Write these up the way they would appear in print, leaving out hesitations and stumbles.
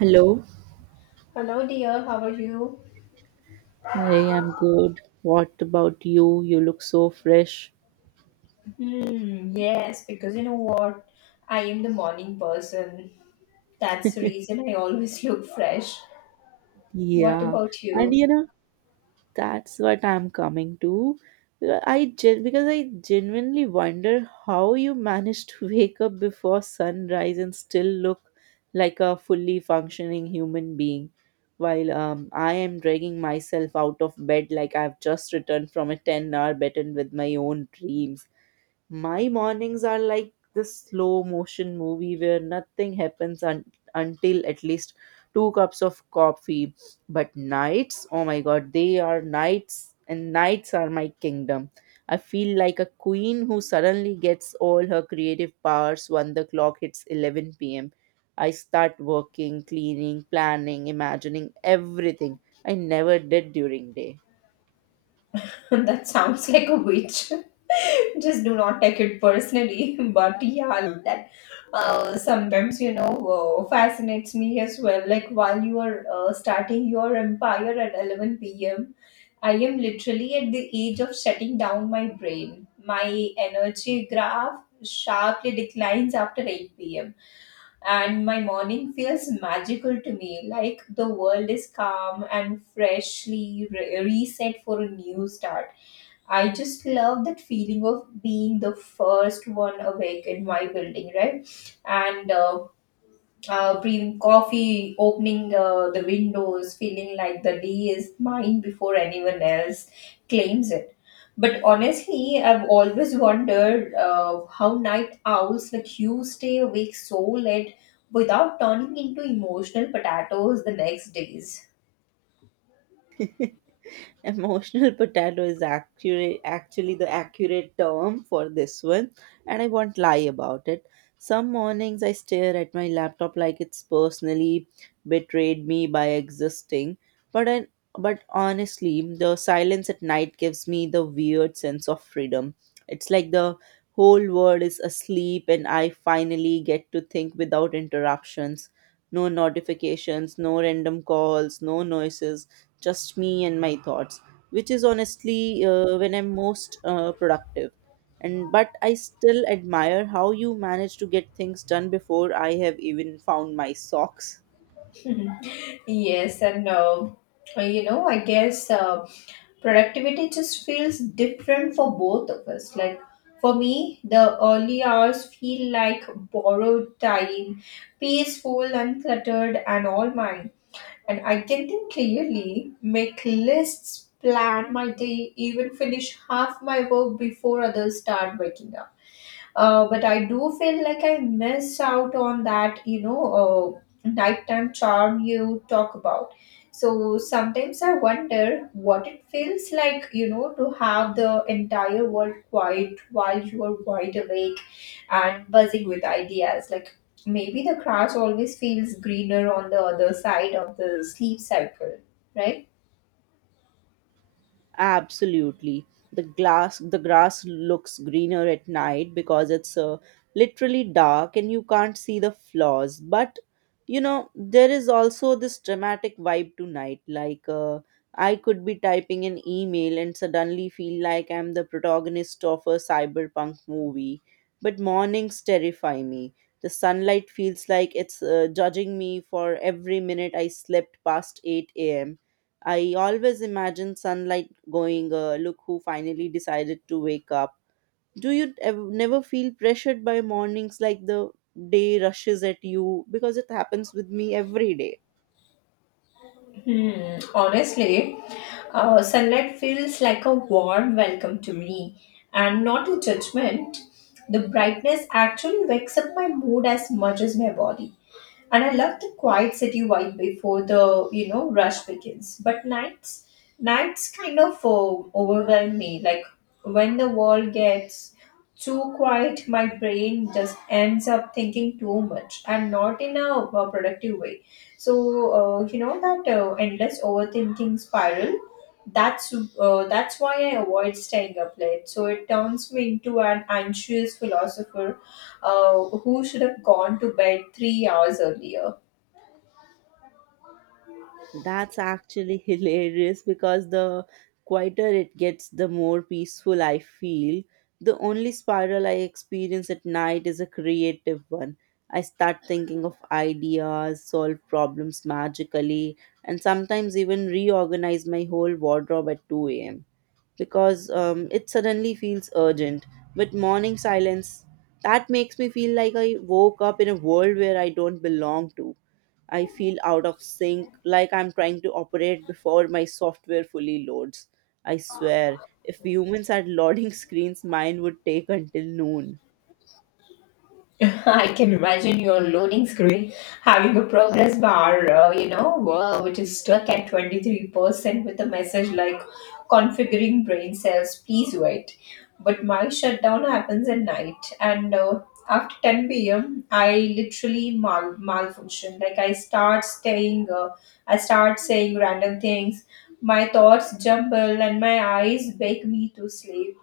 Hello. Hello, dear. How are you? Hi, I'm good. What about you? You look so fresh. Hmm. Yes, because you know what? I am the morning person. That's the reason I always look fresh. What Yeah. about And you? you know, that's what I'm coming to. Because I genuinely wonder how you manage to wake up before sunrise and still look like a fully functioning human being while I am dragging myself out of bed like I've just returned from a 10-hour battle with my own dreams. My mornings are like this slow motion movie where nothing happens un- until at least two cups of coffee. But nights, oh my god, they are nights, and nights are my kingdom. I feel like a queen who suddenly gets all her creative powers when the clock hits 11 pm. I start working, cleaning, planning, imagining everything I never did during day. That sounds like a witch. Just do not take it personally. But yeah, that sometimes, fascinates me as well. Like while you are starting your empire at 11 p.m., I am literally at the age of shutting down my brain. My energy graph sharply declines after 8 p.m. And my morning feels magical to me, like the world is calm and freshly reset for a new start. I just love that feeling of being the first one awake in my building, right? And brewing coffee, opening the windows, feeling like the day is mine before anyone else claims it. But honestly, I've always wondered how night owls like you stay awake so late without turning into emotional potatoes the next days. Emotional potato is accurate, actually the accurate term for this one, and I won't lie about it. Some mornings I stare at my laptop like it's personally betrayed me by existing, but I, but honestly the silence at night gives me the weird sense of freedom. It's like the whole world is asleep and I finally get to think without interruptions. No notifications, no random calls, no noises, just me and my thoughts, which is honestly when I'm most productive. And but I still admire how you manage to get things done before I have even found my socks. Mhm. Yes, and I guess productivity just feels different for both of us. Like for me, the early hours feel like borrowed time, peaceful, uncluttered, and all mine. And I can think clearly, make lists, plan my day, even finish half my work before others start waking up. But I do feel like I miss out on that, nighttime charm you talk about. So sometimes I wonder what it feels like, you know, to have the entire world quiet while you are wide awake and buzzing with ideas. Like maybe the grass always feels greener on the other side of the sleep cycle, right? Absolutely. The grass looks greener at night because it's literally dark and you can't see the flaws. But you know, there is also this dramatic vibe to night. Like I could be typing an email and suddenly feel like I'm the protagonist of a cyberpunk movie. But mornings terrify me. The sunlight feels like it's judging me for every minute I slept past 8 a.m. I always imagine sunlight going, look who finally decided to wake up. Do you never feel pressured by mornings, like the day rushes at you? Because it happens with me every day. Hmm, honestly, sunlight feels like a warm welcome to me and not a judgment. The brightness actually wakes up my mood as much as my body. And I love the quiet city vibe before the, you know, rush begins. But nights, nights kind of overwhelm me. Like when the world gets too quiet, my brain just ends up thinking too much and not in a productive way. So you know that endless overthinking spiral. That's that's why I avoid staying up late. So it turns me into an anxious philosopher, who should have gone to bed 3 hours earlier. That's actually hilarious because the quieter it gets, the more peaceful I feel. The only spiral I experience at night is a creative one. I start thinking of ideas, solve problems magically, and sometimes even reorganize my whole wardrobe at 2 a.m. because it suddenly feels urgent. But morning silence, that makes me feel like I woke up in a world where I don't belong to. I feel out of sync, like I'm trying to operate before my software fully loads. I swear, if humans had loading screens, mine would take until noon. I can imagine your loading screen having a progress bar, wow, which is stuck at 23% with a message like configuring brain cells, please wait. But my shutdown happens at night, and after 10 p.m., I literally malfunction. Like, I start saying random things, my thoughts jumble, and my eyes beg me to sleep.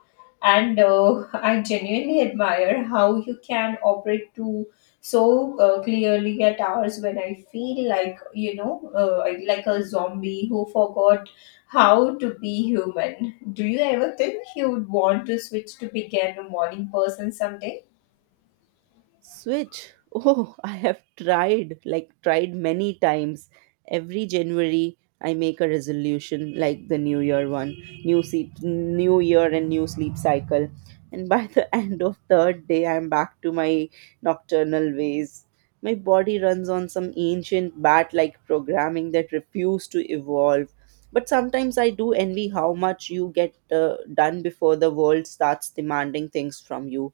And I genuinely admire how you can operate to so clearly at hours when I feel like, like a zombie who forgot how to be human. Do you ever think you would want to switch to become a morning person someday? Switch. Oh, I have tried, like, tried many times. Every January, I make a resolution like the New Year one, new sleep, new year and new sleep cycle. And by the end of third day, I'm back to my nocturnal ways. My body runs on some ancient bat like programming that refused to evolve. But sometimes I do envy how much you get done before the world starts demanding things from you.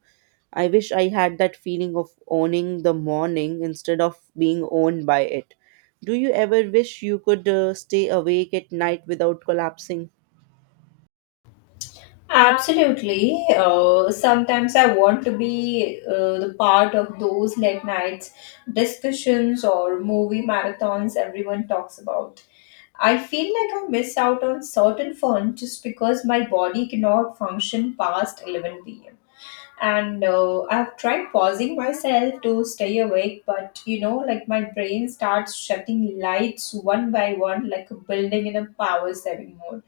I wish I had that feeling of owning the morning instead of being owned by it. Do you ever wish you could stay awake at night without collapsing? Absolutely. Sometimes I want to be the part of those late nights discussions or movie marathons everyone talks about. I feel like I miss out on certain fun just because my body cannot function past 11 pm. And I've tried pausing myself to stay awake, but you know, like my brain starts shutting lights one by one like a building in a power saving mode.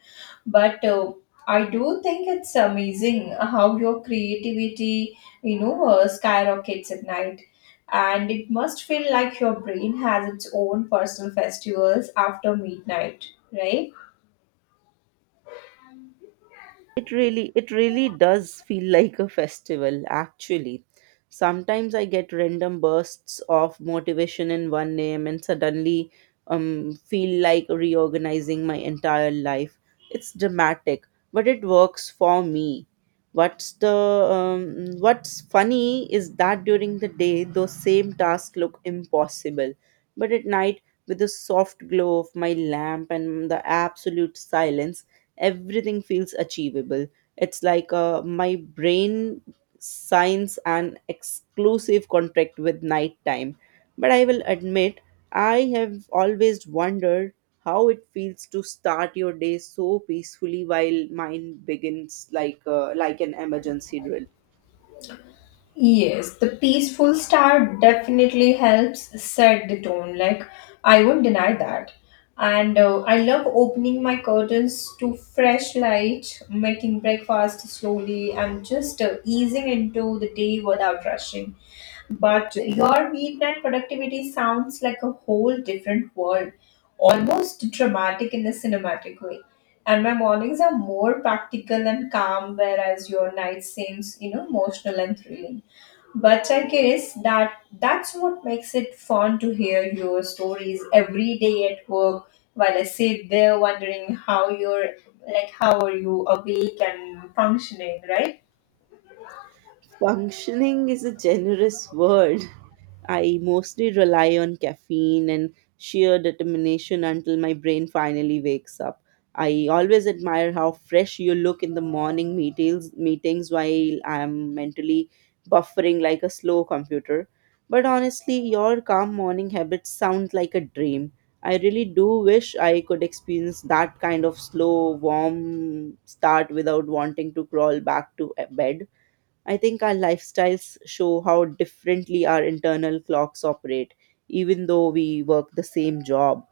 But I do think it's amazing how your creativity, skyrockets at night, and it must feel like your brain has its own personal festivals after midnight, right? It really does feel like a festival, actually. Sometimes I get random bursts of motivation in 1 a.m. and suddenly feel like reorganizing my entire life. It's dramatic, but it works for me. What's the what's funny is that during the day those same tasks look impossible, but at night with the soft glow of my lamp and the absolute silence everything feels achievable. It's like my brain signs an exclusive contract with nighttime. But I will admit, I have always wondered how it feels to start your day so peacefully while mine begins like an emergency drill. Yes, the peaceful star definitely helps set the tone. Like, I won't deny that. And I love opening my curtains to fresh light, making breakfast slowly, and just easing into the day without rushing. But your weeknight productivity sounds like a whole different world, almost dramatic in a cinematic way. And my mornings are more practical and calm, whereas your night seems, you know, emotional and thrilling. But I guess that's what makes it fun to hear your stories every day at work while I sit there wondering how you're like, how are you awake and functioning, right? Functioning is a generous word. I mostly rely on caffeine and sheer determination until my brain finally wakes up. I always admire how fresh you look in the morning meetings, while I'm mentally buffering like a slow computer. But honestly, your calm morning habits sound like a dream. I really do wish I could experience that kind of slow, warm start without wanting to crawl back to bed. I think our lifestyles show how differently our internal clocks operate, even though we work the same job.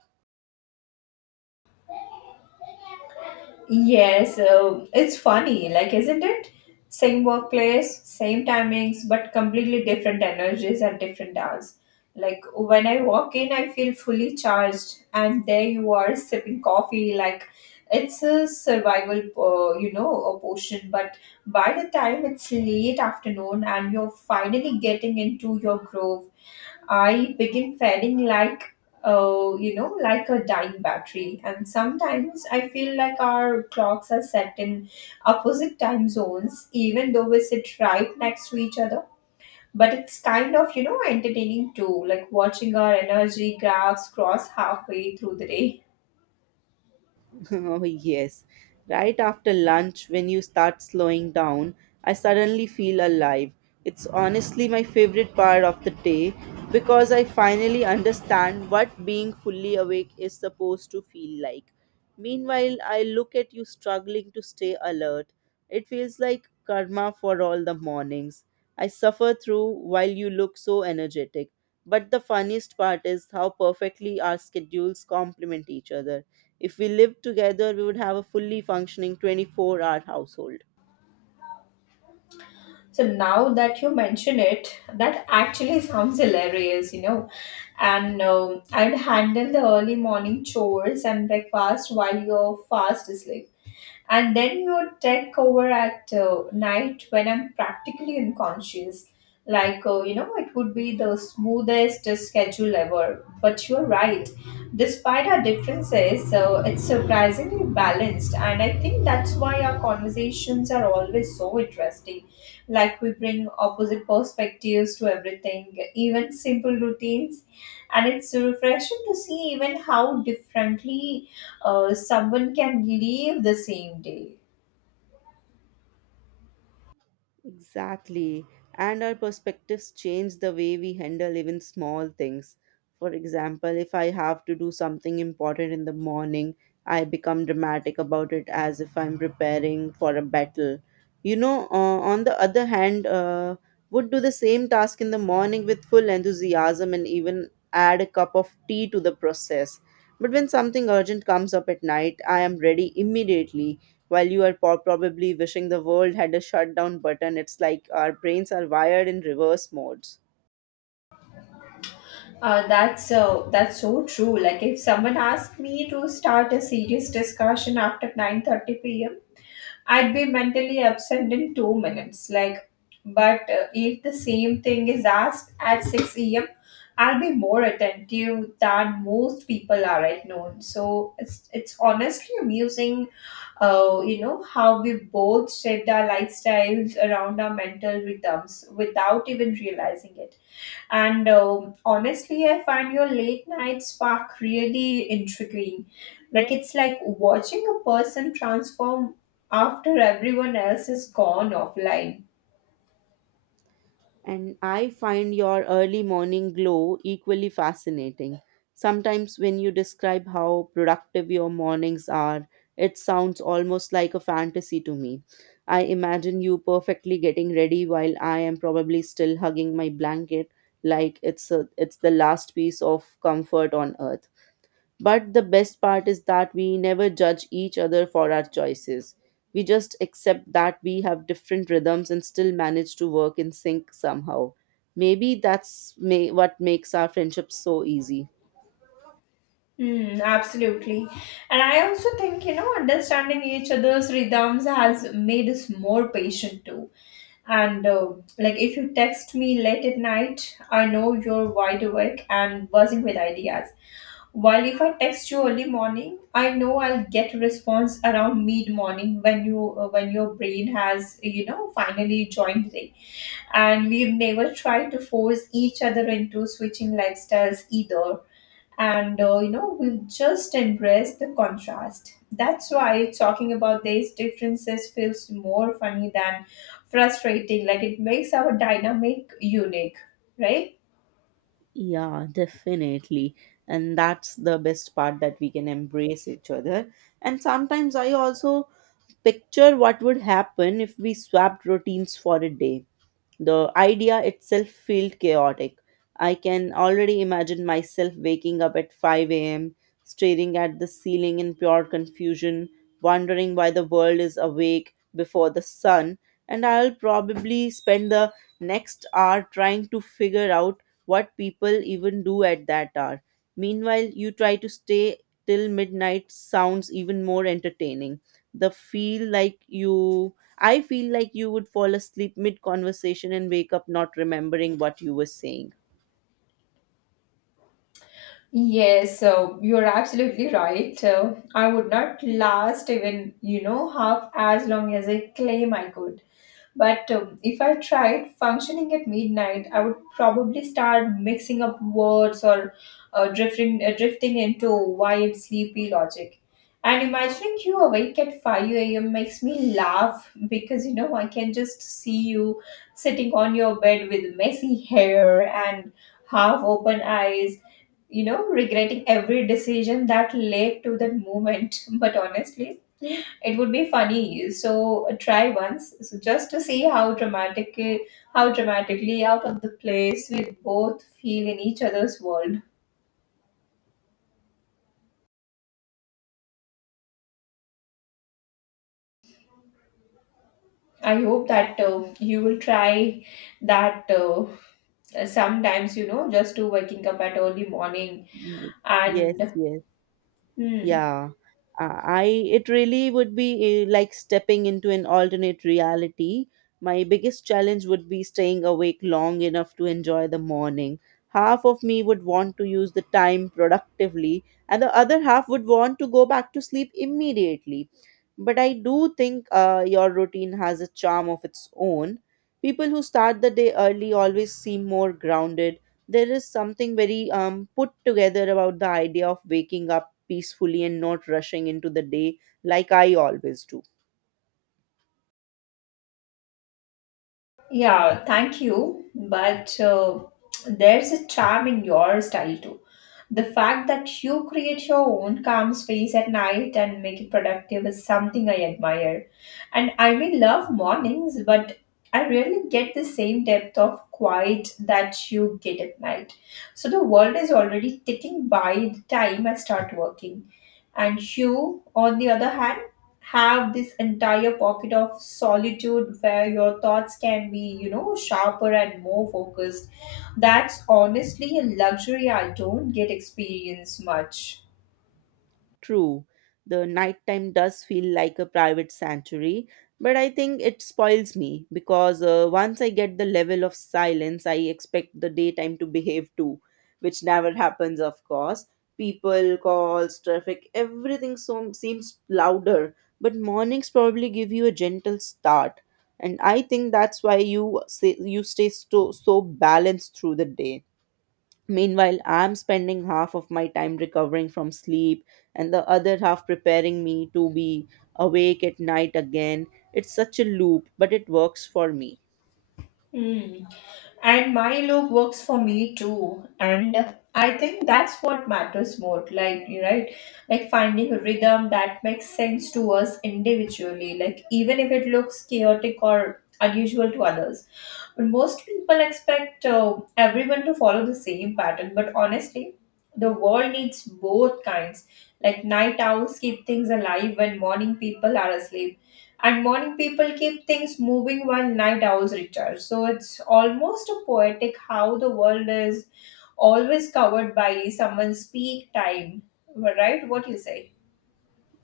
Yes, it's funny, like, isn't it? Same workplace, same timings, but completely different energies and different hours. Like, when I walk in, I feel fully charged, and there you are sipping coffee. Like, it's a survival, a portion. But by the time it's late afternoon and you're finally getting into your groove, I begin feeling like, like a dying battery. And sometimes I feel like our clocks are set in opposite time zones, even though we sit right next to each other. But it's kind of, you know, entertaining too, like watching our energy graphs cross halfway through the day. Oh, yes. Right after lunch, when you start slowing down, I suddenly feel alive. It's honestly my favorite part of the day because I finally understand what being fully awake is supposed to feel like. Meanwhile, I look at you struggling to stay alert. It feels like karma for all the mornings I suffer through while you look so energetic. But the funniest part is how perfectly our schedules complement each other. If we lived together, we would have a fully functioning 24-hour household. So now that you mention it, that actually sounds hilarious, you know. And I'd handle the early morning chores and breakfast while you're fast asleep, and then you take over at night when I'm practically unconscious. Like, it would be the smoothest schedule ever. But you're right, despite our differences, so it's surprisingly balanced, and I think that's why our conversations are always so interesting. Like, we bring opposite perspectives to everything, even simple routines, and it's refreshing to see even how differently someone can live the same day. Exactly. And our perspectives change the way we handle even small things. For example, if I have to do something important in the morning, I become dramatic about it as if I'm preparing for a battle. You know, on the other hand, would do the same task in the morning with full enthusiasm and even add a cup of tea to the process. But when something urgent comes up at night, I am ready immediately while you are probably wishing the world had a shutdown button. It's like our brains are wired in reverse modes. That's so true. Like, if someone asked me to start a serious discussion after 9:30 p.m., I'd be mentally absent in 2 minutes. But if the same thing is asked at six a.m., I'll be more attentive than most people are. I've So it's honestly amusing, how we both shaped our lifestyles around our mental rhythms without even realizing it. And honestly, I find your late night spark really intriguing. Like, it's like watching a person transform after everyone else is gone offline. And I find your early morning glow equally fascinating. Sometimes, when you describe how productive your mornings are, it sounds almost like a fantasy to me. I imagine you perfectly getting ready while I am probably still hugging my blanket like it's the last piece of comfort on earth. But the best part is that we never judge each other for our choices. We just accept that we have different rhythms and still manage to work in sync somehow. Maybe that's what makes our friendship so easy. Hmm, absolutely. And I also think, you know, understanding each other's rhythms has made us more patient too. And Like, if you text me late at night, I know you're wide awake and buzzing with ideas, while if I text you early morning, I know I'll get a response around mid morning when you when your brain has, you know, finally joined the day. And we've never tried to force each other into switching lifestyles either, and we've just embraced the contrast. That's why talking about these differences feels more funny than frustrating. Like, it makes our dynamic unique, right? Yeah, definitely. And that's the best part, that we can embrace each other. And sometimes I also picture what would happen if we swapped routines for a day. The idea itself felt chaotic. I can already imagine myself waking up at 5 a.m., staring at the ceiling in pure confusion, wondering why the world is awake before the sun, and I'll probably spend the next hour trying to figure out what people even do at that hour. Meanwhile, you try to stay till midnight sounds even more entertaining. The feel like you I feel like you would fall asleep mid conversation and wake up not remembering what you were saying. Yes, so you're absolutely right. I would not last even, you know, half as long as I claim I could. But if I tried functioning at midnight, I would probably start mixing up words, or drifting into wild, sleepy logic. And imagining you awake at 5 a.m. makes me laugh, because you know, I can just see you sitting on your bed with messy hair and half open eyes, you know, regretting every decision that led to that moment. But honestly, it would be funny. So try once, so just to see how dramatically out of the place we both feel in each other's world. I hope that you will try that sometimes. You know, just to waking up at early morning Mm. Yes, and yes. hmm, Yeah, I it really would be like stepping into an alternate reality. My biggest challenge would be staying awake long enough to enjoy the morning. Half of me would want to use the time productively and the other half would want to go back to sleep immediately. But I do think your routine has a charm of its own. People who start the day early always seem more grounded. There is something very put together about the idea of waking up peacefully and not rushing into the day like I always do. yeah, thank you. But there's a charm in your style too. The fact that you create your own calm space at night and make it productive is something I admire. And I may love mornings, but I rarely get the same depth of quiet that you get at night. So the world is already ticking by the time I start working. And you, on the other hand, have this entire pocket of solitude where your thoughts can be, you know, sharper and more focused. That's honestly a luxury I don't get experience much. True, the nighttime does feel like a private sanctuary, but I think it spoils me because once I get the level of silence, I expect the daytime to behave too, which never happens, of course. People, calls, traffic, everything so, seems louder, but mornings probably give you a gentle start. And I think that's why you say, you stay so balanced through the day. Meanwhile, I'm spending half of my time recovering from sleep and the other half preparing me to be awake at night again. It's such a loop, but it works for me. Hmm. And my look works for me too. And I think that's what matters more, like you, right? Like finding a rhythm that makes sense to us individually, like, even if it looks chaotic or unusual to others. But most people expect everyone to follow the same pattern. But honestly, the world needs both kinds. Like, night owls keep things alive when morning people are asleep, and morning people keep things moving while night owls recharge. So it's almost a poetic how the world is always covered by someone's peak time. Right? What you say?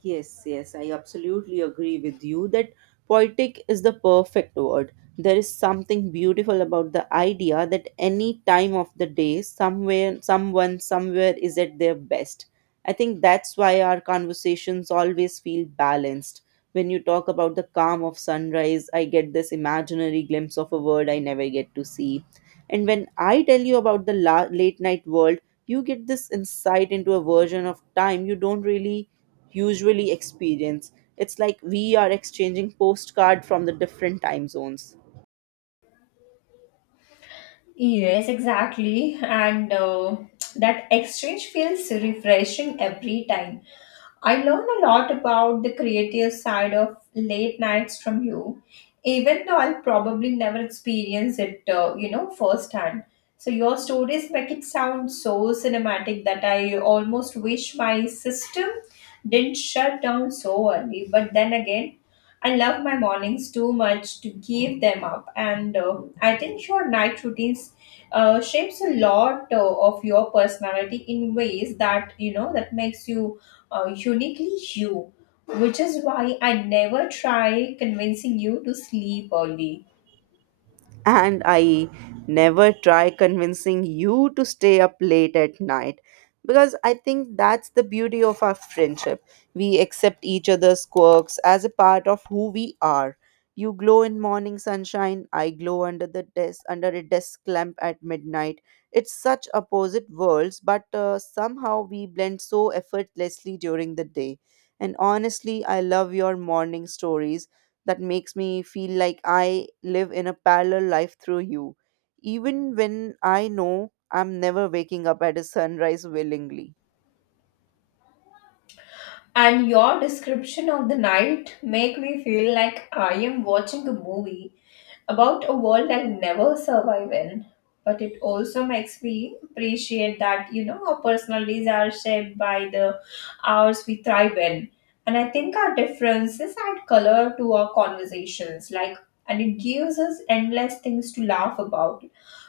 Yes, yes, I absolutely agree with you that poetic is the perfect word. There is something beautiful about the idea that any time of the day, somewhere, someone, somewhere is at their best. I think that's why our conversations always feel balanced. When you talk about the calm of sunrise, I get this imaginary glimpse of a world I never get to see. And when I tell you about the late night world, you get this insight into a version of time you don't really usually experience. It's like we are exchanging postcard from the different time zones. Yes, exactly. And that exchange feels refreshing every time. I learned a lot about the creative side of late nights from you, even though I'll probably never experience it, firsthand. So your stories make it sound so cinematic that I almost wish my system didn't shut down so early. But then again, I love my mornings too much to give them up, and I think your night routines shapes a lot of your personality in ways that that makes you uniquely you, which is why I never try convincing you to sleep early. And I never try convincing you to stay up late at night because I think that's the beauty of our friendship. We accept each other's quirks as a part of who we are. You glow in morning sunshine, I glow under a desk lamp at midnight. It's such opposite worlds, but somehow we blend so effortlessly during the day. And honestly, I love your morning stories that makes me feel like I live in a parallel life through you, even when I know I'm never waking up at a sunrise willingly. And your description of the night make me feel like I am watching a movie about a world I'll never survive in. But it also makes me appreciate that, our personalities are shaped by the hours we thrive in. And I think our differences add color to our conversations, and it gives us endless things to laugh about.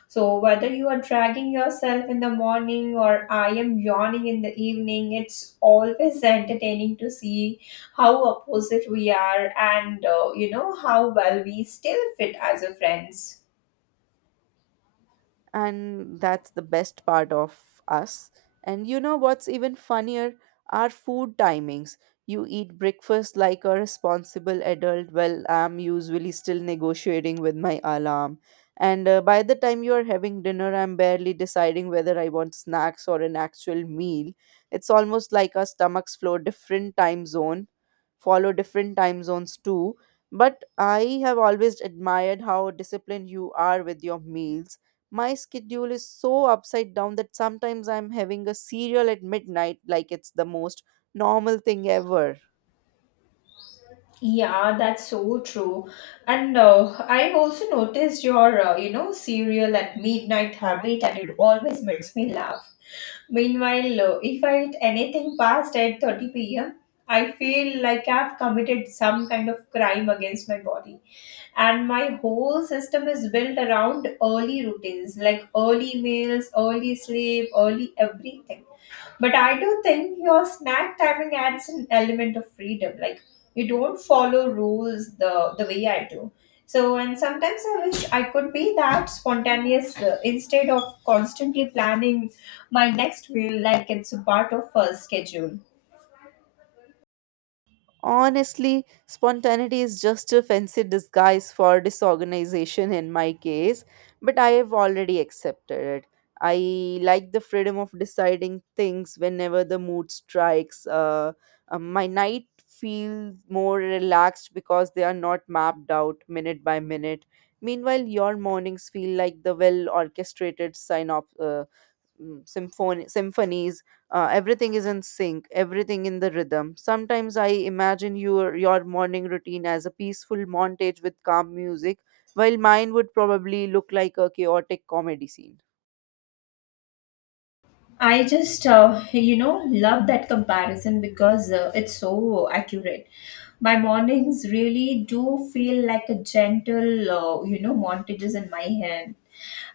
So whether you are dragging yourself in the morning or I am yawning in the evening, it's always entertaining to see how opposite we are and you know how well we still fit as a friends. And that's the best part of us. And you know what's even funnier? Our food timings. You eat breakfast like a responsible adult, well, I'm usually still negotiating with my alarm. And by the time you are having dinner, I'm barely deciding whether I want snacks or an actual meal. It's almost like our stomachs flow different time zone, follow different time zones too. But I have always admired how disciplined you are with your meals. My schedule is so upside down that sometimes I'm having a cereal at midnight like it's the most normal thing ever. Yeah, that's so true. And I've also noticed your cereal at midnight habit, and it always makes me laugh. Meanwhile, if I eat anything past 8:30 p.m., I feel like I've committed some kind of crime against my body. And my whole system is built around early routines, like early meals, early sleep, early everything. But I do think your snack timing adds an element of freedom. Like, you don't follow rules the way I do. So, and sometimes I wish I could be that spontaneous instead of constantly planning my next meal like it's a part of a schedule. Honestly, spontaneity is just a fancy disguise for disorganization in my case, but I have already accepted it. I like the freedom of deciding things whenever the mood strikes. My night feel more relaxed because they are not mapped out minute by minute. Meanwhile, your mornings feel like the well orchestrated sign off, symphony symphonies Everything is in sync, everything in the rhythm. Sometimes I imagine your morning routine as a peaceful montage with calm music, while mine would probably look like a chaotic comedy scene. I just, love that comparison because it's so accurate. My mornings really do feel like a gentle, montages in my hair.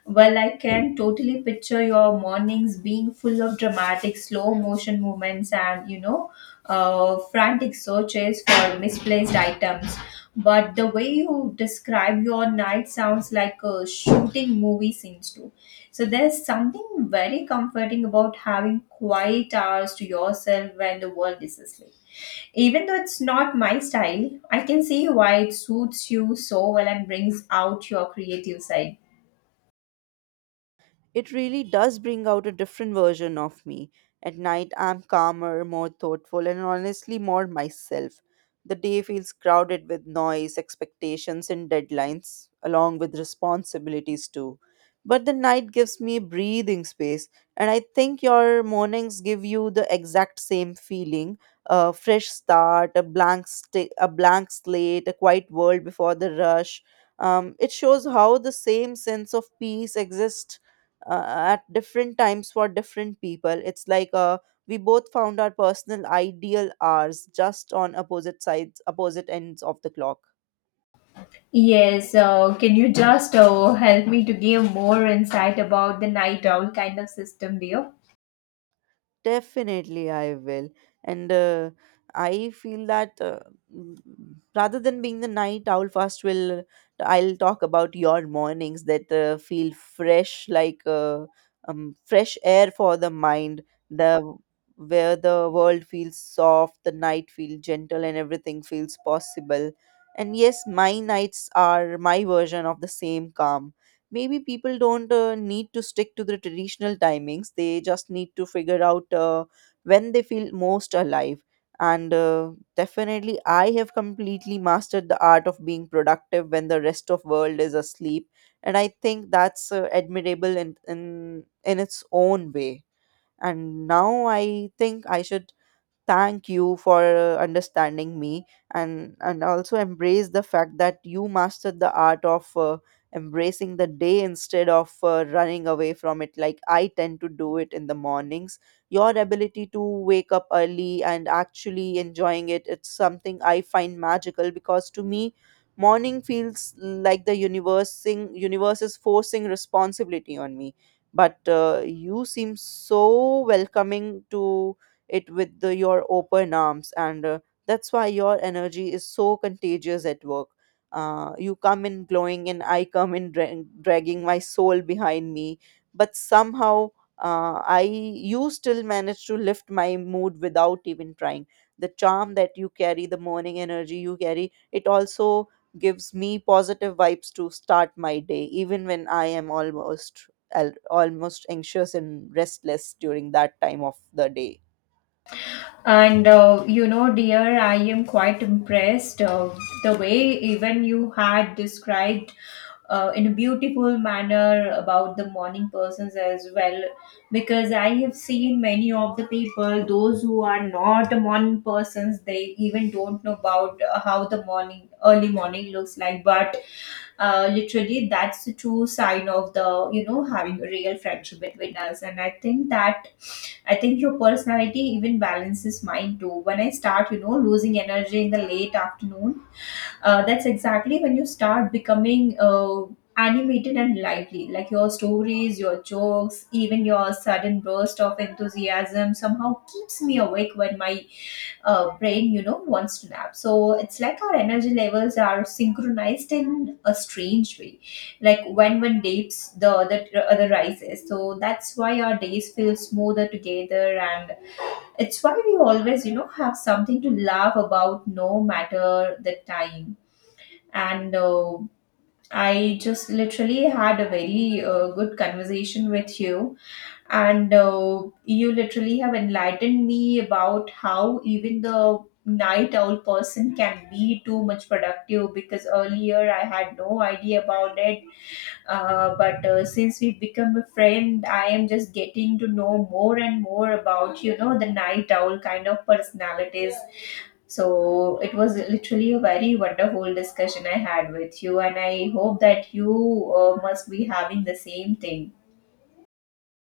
Well, I can totally picture your mornings being full of dramatic slow motion movements and, frantic searches for misplaced items. But the way you describe your night sounds like a shooting movie scenes too. So there's something very comforting about having quiet hours to yourself when the world is asleep. Even though it's not my style, I can see why it suits you so well and brings out your creative side. It really does bring out a different version of me. At night, I'm calmer, more thoughtful, and honestly more myself. The day feels crowded with noise, expectations, and deadlines, along with responsibilities too. But the night gives me breathing space, and I think your mornings give you the exact same feeling, a fresh start, a blank slate, a quiet world before the rush. It shows how the same sense of peace exists uh, at different times for different people. It's like we both found our personal ideal hours just on opposite sides, opposite ends of the clock. Yes, can you just help me to give more insight about the night owl kind of system, dear? Definitely, I will. And I feel that mm, rather than being the night owl, first will I'll talk about your mornings that feel fresh, like fresh air for the mind. The Where the world feels soft, the night feels gentle, and everything feels possible. And yes, my nights are my version of the same calm. Maybe people don't need to stick to the traditional timings, they just need to figure out when they feel most alive. And definitely I have completely mastered the art of being productive when the rest of world is asleep, and I think that's admirable in its own way. And now I think I should thank you for understanding me, and also embrace the fact that you mastered the art of embracing the day instead of running away from it like I tend to do it in the mornings. Your ability to wake up early and actually enjoying it, it's something I find magical, because to me morning feels like universe is forcing responsibility on me. But you seem so welcoming to it with your open arms. And that's why your energy is so contagious at work. You come in glowing and I come in dragging my soul behind me. But somehow I you still manage to lift my mood without even trying. The charm that you carry, the morning energy you carry, it also gives me positive vibes to start my day, even when I am almost anxious and restless during that time of the day. And dear, I am quite impressed, the way even you had described in a beautiful manner about the morning persons as well. Because I have seen many of the people, those who are not the morning persons, they even don't know about how the morning, early morning looks like. But literally, that's the true sign of the, having a real friendship between us. And I think that, I think your personality even balances mine too when I start, losing energy in the late afternoon. That's exactly when you start becoming animated and lively, like your stories, your jokes, even your sudden burst of enthusiasm somehow keeps me awake when my brain, wants to nap. So it's like our energy levels are synchronized in a strange way, like when one dips, the other other rises. So that's why our days feel smoother together, and it's why we always, have something to laugh about, no matter the time. And I just literally had a very good conversation with you, and you literally have enlightened me about how even the night owl person can be too much productive, because earlier I had no idea about it. But since we've become a friend, I am just getting to know more and more about, the night owl kind of personalities. So it was literally a very wonderful discussion I had with you, and I hope that you, must be having the same thing.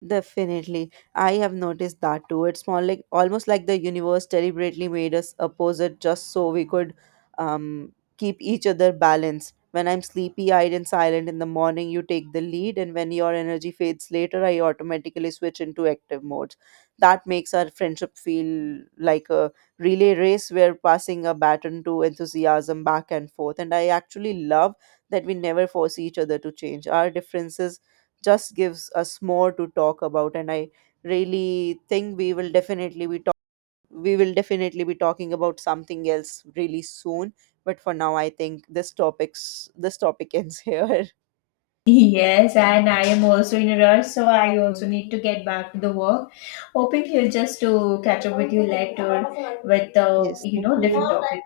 Definitely. I have noticed that too. It's more like almost like the universe deliberately made us opposite just so we could um, keep each other balanced. When I'm sleepy eyed and silent in the morning, you take the lead, and when your energy fades later, I automatically switch into active modes. That makes our friendship feel like a relay race where passing a baton to enthusiasm back and forth. And I actually love that we never force each other to change. Our differences just gives us more to talk about. And I really think we will definitely we will definitely be talking about something else really soon, but for now I think this topic ends here. Yes, and I am also in a rush, so I also need to get back to the work. Hoping here just to catch up with you later with Yes, thank different you. topic.